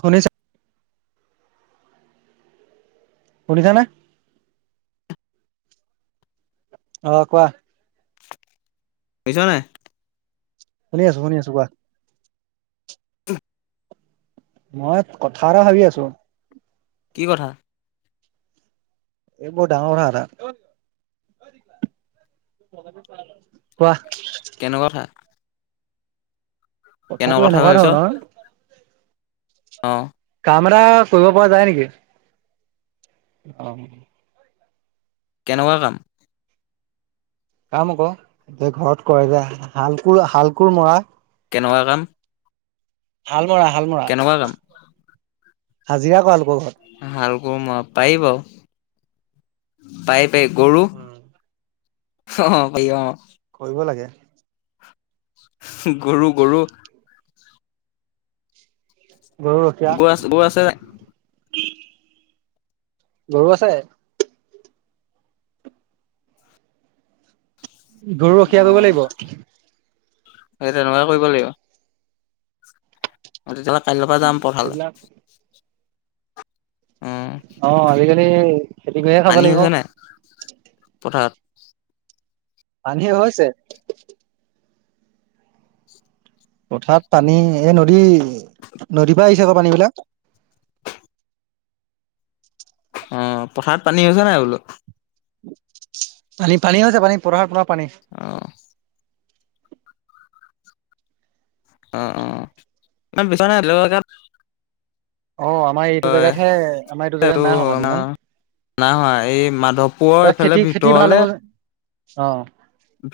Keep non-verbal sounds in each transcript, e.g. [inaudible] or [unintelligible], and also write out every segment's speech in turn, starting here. শুনিছা? শুনিছা নে? অ' কোৱা। শুনিছ নে? শুনি আছোঁ - শুনি আছোঁ। কোৱা। মই কথা এটা ভাবি আছোঁ। কি কথা? এই বৰ ডাঙৰ কথা এটা। কোৱা। কেনেকুৱা কথা কেনেকুৱা কথাটো কথা এনেকুৱা ভাবিছ ধৰণৰ অ'। কাম এটা কৰিব পৰা যায় নেকি? অ'। কেনেকুৱা কাম? কাম আক', যে ঘৰত কৰে যে, হাল-কোৰ- হাল-কোৰ মৰা। কেনেকুৱা কাম? হাল মৰা - হাল মৰা। কেনেকুৱা কাম হাজিৰা কৰা লোকৰ ঘৰত। গৰু-মহ পাৰিব। পাৰি - পাৰি। গৰু অ' ভাই অ'। কৰিব লাগে। গৰু - গৰু। গৰু ৰখীয়া গোৱা- গোৱা আছে গৰু আছে। গৰু অ ৰখীয়া কৰিব লাগিব। সেই তেনেকুৱা কৰিব লাগিব। অ' তেতিয়াহ'লে কাইলৈৰ পৰা যাম পথাৰলে। এইবিলাক অ' আজিকালি খেতি কৰিহে খাব পানী হৈছে নাই লাগিব। পথাৰত পানী হৈছে। পথাৰত পানী, এই নদী- নদীৰ পৰা আহিছে আকৌ পানীবিলাক। অ' পথাৰত পানী হৈছে নাই বোলো? পানী- পানী হৈছে। পানী পথাৰত প অ'। অ' - অ'। ন বিছনা [unintelligible] অ' আমাৰ এইটো জেগাত হে- আমাৰ এইটো জেগাত নাই হোৱা ইমান। নাই হোৱা। এই মাধৱপুৰৰ এইবাৰ এইফালে খেতি খেতি ভাল ভিতৰলে হ'ব যে অ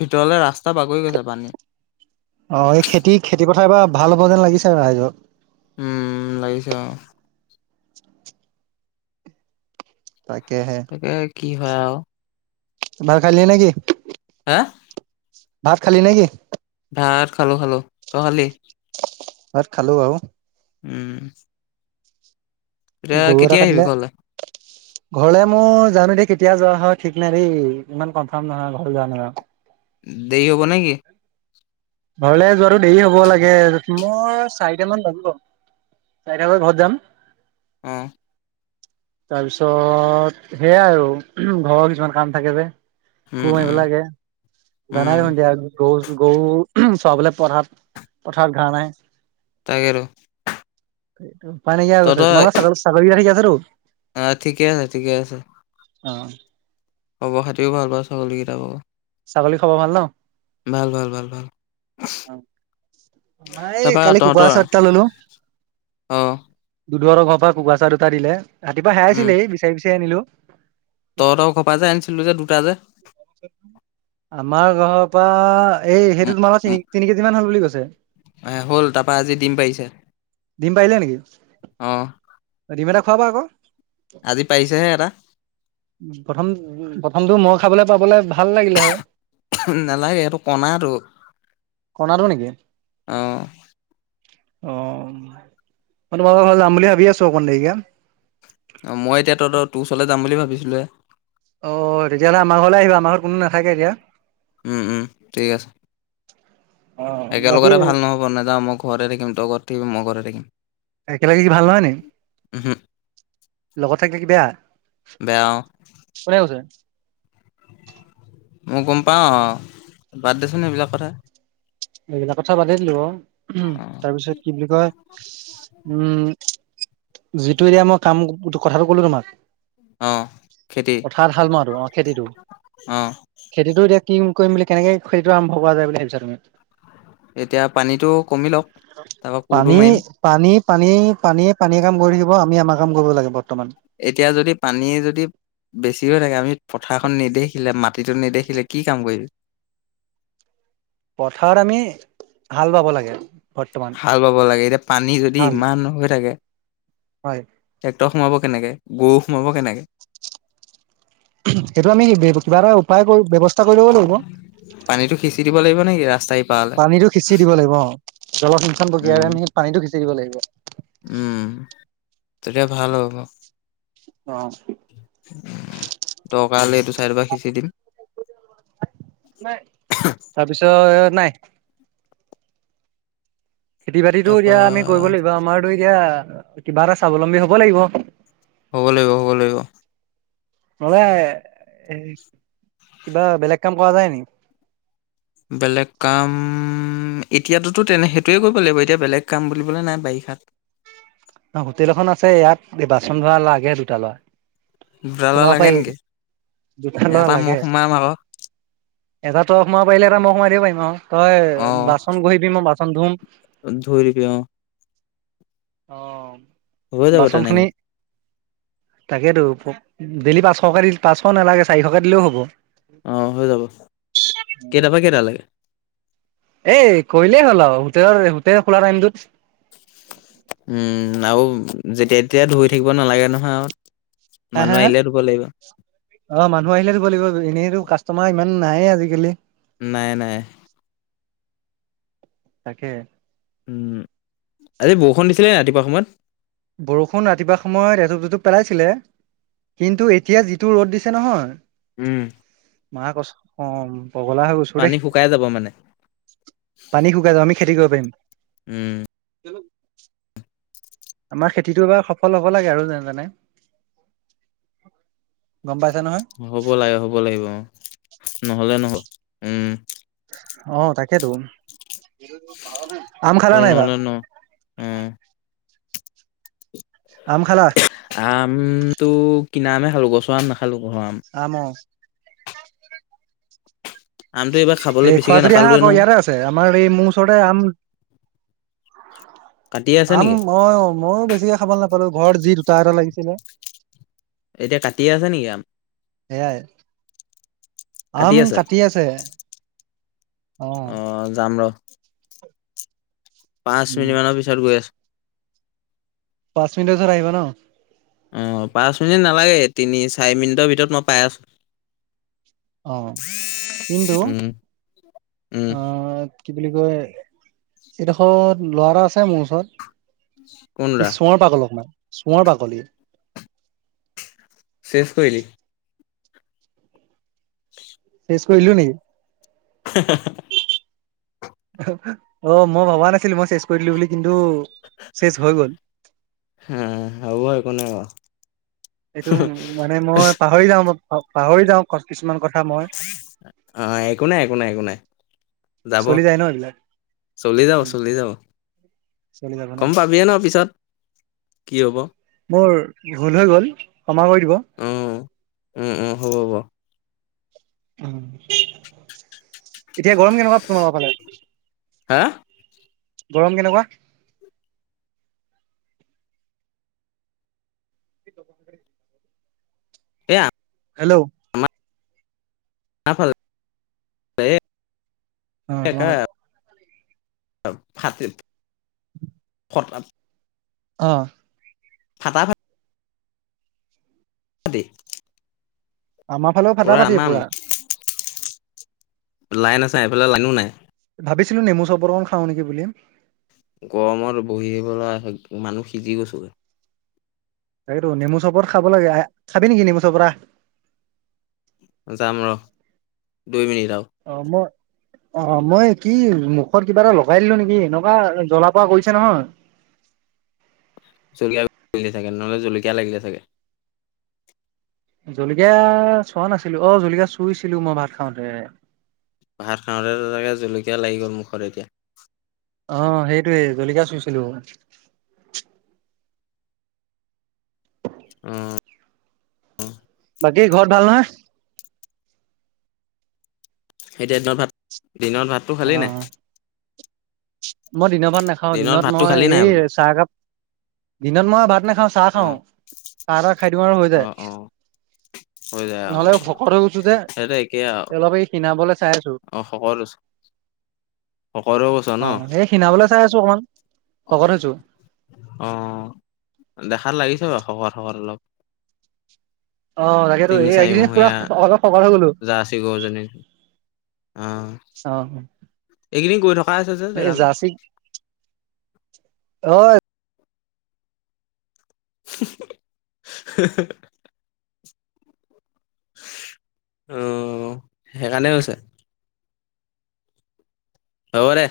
ভিতৰলে ৰাস্তা বাগৰি গৈছে পানী। অ' এই খেতি- খেতি পথাৰ এইবাৰ ভাল হ'ব যেন লাগিছে ৰাইজৰ। উম' লাগিছে অ'। তাকেহে। তাকে কি হয় আৰু। ভাত খালিয়ে নেকি? হেঁ? ভাত খালি নেকি? ভাত খালোঁ - খালোঁ। তই খালি? ভাত খালোঁ বাৰু। উম। এতিয়া কেতিয়া আহিবি ঘৰলৈ? ঘৰলৈ মোৰ জানো দে কেতিয়া যোৱা হয়, ঠিক নাই দেই। ইমান কনফাৰ্ম নহয় ঘৰ যোৱা [unintelligible] দেৰি হ'ব নেকি? ঘৰলে যোৱাটো দেৰি হ'ব লাগে মোৰ চাৰিটামান বাজিব চাৰিটা বজাত ঘৰত যাম। অহ তাৰপিছত সেইয়াই আৰু ঘৰৰ কিছুমান কাম থাকে যে। উম কুৰ মাৰিব উম লাগে উম জানাই চোন দিয়া গৰু গৰু। চোৱাবলে পথাৰত, পথাৰত ঘৰা নাই তাকে ত সেইটো উপাই নাইকিয়া হৈ গৈছে। তোমালোক ছাগলীকেইটা ঠিক আছে তো? অঁ থিকে আছে থিকে আছে। অ খবৰ খাতীও ভাল পাওঁ ছাগলী কেইতা ভাগ। ছাগলী খাব ভাল ন ভাল ভাল ভাল ভাল অ নাই তাৰপা কালি কুকুৰা তহঁতৰ চাৰ্ট এটা ললো। অ দুদুহতৰ ঘৰৰ পৰা কুকুৰা চাৰ দুটা দিলে ৰাতিপুৱা হেৰাই উম ছিলেই বিচাৰি বিচাৰি আনিলো। তহঁতৰ ঘৰৰ পৰা যে আনিছিলো যে দুটা যে। আমাৰ ঘৰৰ পৰা এই উম সেইটো তোমালোকৰ উম তিনি তিনি কেজি মান হ'ল বুলি কৈছে। হ'ল তাৰপা আজি দিম পাৰিছে। ডিম পাৰিলে নেকি? আহ ডিম এটা খুৱাবা আকৌ। এটা প্ৰথম প্ৰথমটো মই খাবলৈ। বাবলে ভাল লাগিলে হয়। নালাগে সেটো কনাটো কণাটো নেকি? অ মই তোমালোকৰ ঘৰলে যাম বুলি ভাবি আছো অকণমান দেৰিকে অ মই এতিয়া ত'ত তোৰ ওচলৈ যাম বুলি ভাবিছিলো হে। অ তেতিয়াহ'লে আমাৰ ঘৰলৈ আহিবা আমাৰ ঘৰত কোনো নাথাকে এতিয়া উম উম ঠিক আছে। অ বাকী একেলগতে ভাল নহ'ব নযাওঁ মই ঘৰে থাকিম তই ঘৰত থাকিবি মই ঘৰে থাকিম একেলগে কি ভাল নহয় নেকি? উহু লগত থাকিলে কি বেয়া। বেয়া অ কোনে কৈছে? মই গম পাও বাৰ্থ দেচোন সেইবিলাক কথা এইবিলাক কথা বাদেই দিলো অ অ তাৰপিছত কি বুলি কয় উম' যিটো এতিয়া মই কাম কথাটো কলো তোমাক। অ খেতি পথাৰত হাল মোৱাটো অ খেতিটো অ খেতিটো এতিয়া কি কৰিম বুলি কেনেকে খেতিটো আৰম্ভ কৰা যায় বুলি ভাবিছা তুমি? এতিয়া পানীটো কমি লওক তাৰপা পানী কোৰটো মাৰিম পানী পানী পানীয়ে পানীয়ে কাম কৰি থাকিব আমি আমাৰ কাম কৰিব লাগিব এতিয়া যদি পানী যদি বেছি হৈ থাকে আমি পথাৰখন নেদেখিলে মাটিতটো নেদেখিলে কি কাম কৰিবি? পথাৰত আমি হাল বাব লাগে। বৰ্তমান হাল বাব লাগে এতিয়া পানী যদি হাল ইমান হৈ থাকে। হয়। ট্ৰেক্টৰ সোমাব কেনেকে গৰু সোমাব কেনেকে। সেইটো আমি কিবা এটা উপায় ব্যৱস্থা কৰি লব লাগিব পানীতটো সিঁচি দিব লাগিব নেকি ৰাস্তাই ইপাৰলে পানীটো সিঁচি দিব লাগিব অ। জলসিঞ্চন উম প্ৰক্ৰিয়াৰে আমি পানীটো সিছি দিব লাগিব। উম তেতিয়া ভাল হ'ব। তকালে এইটো চাইড পৰা সিঁচি দিম। নাই তাৰপিছত নাই। খেতি বাতিটো তাৰপা এতিয়া আমি কৰিব লাগিব আমাৰো এতিয়া কিবা এটা স্বাৱলম্বী হব লাগিব? হ'ব লাগিব হ'ব লাগিব? নহলে এ কিবা বেলেগ কাম কৰা যায় নি। বেলেগ কাম এতিয়াততো তেনে সেইটোৱে কৰিব লাগিব এতিয়া বেলেগ কাম বুলিবলে নাই বাৰিষাত। [unintelligible] ন হোটেল এখন আছে ইয়াত বাচন ধৰা লাগে দুটা ল'ৰা। দুডালৰ সোমাব লাগে পাৰি নেকি দোতা লৰা এটা মই লাগে। সোমাম আকৌ এটা তই সোমাব পাৰিলে এটা মই সোমাই দিব পাৰিম অ তই বাচন বহিবি মই বাচন ধুম। ধোই থাকিবা অ। অ। হৈ যাব বাচন খিনি তেনেকে। তাকেতো ডেইলি পাঁচশকে দি পাঁচশ নালাগে চাৰিশকে দিলেও হ'ব। আহ হৈ যাব কেইটাৰ পৰা কেইটা লে। এই কলেই হ'ল আৰু হোটেলৰ হোটেল খোলা টাইমটোত। উম আৰু যেতিয়া তেতিয়া ধুই থাকিব নালাগে নহয়। হা হা, মানুহ হা আহিলে ধুব লাগিব অ মানুহ আহিলে দিব লাগিব এনেইতো কাষ্টমাৰ ইমান। উ নাইয়ে আজিকালি? নাই নাই। তাকে। উম আজি বৰষুণ দিছিলে ৰাতিপুৱা সময়ত। বৰষুণ ৰাতিপুৱা সময়ত এটুপ টুপ পেলাইছিলে। কিন্তু এতিয়া যিটো ৰ'দ দিছে নহয়। উম মাহ কছ অ পগলা হৈ গৈছো দেই পানী শুকাই যাব মানে পানী শুকাই পানি। খেতি কৰিব পাৰিম। উম [unintelligible] আমাৰ খেতিতটো এবাৰ সফল হব লাগে আৰু যেনে জানে গম পাই। হ'ব লাগে হ'ব লাগিব, অ নহলে নহ উম। অ তাকেতো। আম খালা সফল নাই বা। নহ'লে ন উম আম খালা। আম টো কিনা আমে খালো গছৰ আম নাখালো ঘৰ আম। আমটো এইবাৰ খাবলৈ এই খোৱা বেছিকে যৰি আহা নাপালোৱে আকৌ নহয় ইয়াৰে আছে আমাৰ এই মোৰ ওচৰতে আম। কাটিয়ে আছে আম নেকি অ মইো বেছিকে খাব নাপালো ঘৰত যি দুটা এটা লাগিছিলে। এতিয়া কাটি আছে নেকি আম। সেয়াই আম কাটি আছে। অ আহ জাম ৰ। পাঁচ উম মিনিট মানৰ পিছত গৈ আছো। পাঁচ মিনিটৰ পিছৰত আহিব ন। অ পাঁচ মিনিট নালাগে তিনি চাৰি মিনিটৰ ভিতৰত মই পাই আছোঁ। অহ কিন্ত উম আ। কি বুলি কয় এডোখৰত লৰা আছে মোৰ ওচৰত। কোন ই দা চোঁৱৰ পাগলক, মাই চোঁৱৰ পাগলি। শেষ কৰিলি। [unintelligible] মিছ কৰিলি নেকী। হ অ মই ভবা নাছিলো মই চেচ কৰি দিলো বুলি কিন্তু। চেচ হৈ গ'ল হ হব একো নাই বাও এইটো উ মানে মই পাহৰি যাওঁ পাহৰি যাওঁ কিছুমান কথা। মই অ একো নাই একো নাই একো নাই যাব। চলি যায় ন এইবিলাক চলি যাব উম চলি যাব চলি যাব গম পাবিয়ে ন পিছত কি হব। মোৰ ভুল হৈ গ'ল ক্ষমা কৰি দিব অ উম উম হ'ব হ'ব উ এতিয়া গৰম কেনেকুৱা তোমালোকৰ ফালে হা। গৰম কেনেকুৱা [unintelligible] এই হেল্ল' আমাৰ ফালে এই অ। একে [unintelligible] অ। ফাটা ফা [unintelligible] আমাৰ ফালেও ফাঁটা ফাটিয়ে পুৰা লাইন আছে এইফালে লাইনো নাই। ভাবিছিলো নেমু চৰবত অকন খাওঁ নেকি বুলি গৰমত বহিবলৈ মানুহ, সিজি গৈচোগৈ। তাকেটো নেমু চৰবত খাব লাগে, আহ খাবি নেকি নেমু চৰবত অহ। যাম ৰ, দুই মিনিট আও। আহ অ মই অ মই কি মুখত কিবা এটা লগাই দিলো নেকি এনেকুৱা জ্বলা পোৰা কৰিছে নহয়। জলকীয়া লাগিলে চাগে নহ'লে জলকীয়া লাগিলে চাগে। জলকীয়া চোৱা নাছিলো অ জলকীয়া চুইছিলো মই ভাত খাওঁতে ভাত খাওঁতে তোৰ চাগে জলকীয়া লাগি গ'ল মুখত এতিয়া অ সেইটোয়ে জলিকীয়া চুইছিলো। অ বাকী ঘৰত ভাল নহয়। এতিয়া দিনত ভাত দিনত ভাতটো অ খালি নে মই দিনৰ ভাত নাখাও দিনত মই নাই এই বোলো চাহকাপ দিনত মই ভাত নাখাওঁ চাহ অ খাওঁ চাহ তাহ খাই দিওঁ আৰু হৈ অ অ যায় [unintelligible] হৈ যায় নহ'লে আহ শকত হৈ গৈছো যে সেই একে আও অলপ এই খীণাবলৈ চাই আছো অ শকত শকত হয় গৈছ ন অ সেই ক্ষীনাবলৈ চাই আছো অকমান শকত হৈছো অ দেখাত লাগিছে বাৰু শকত শকত অলপ অ তাকেইতো তিনি এই চাৰি এইকেইদিন পুৰা মহীয়া অলপ শকত হৈ গলো। জাৰ্চি গৰুজনী অ আহ। এইকেইদিন কৰি থকাই হৈছে যে জেগালে। অ [unintelligible] অ সেইকাৰণে হৈছে। হ'ব দে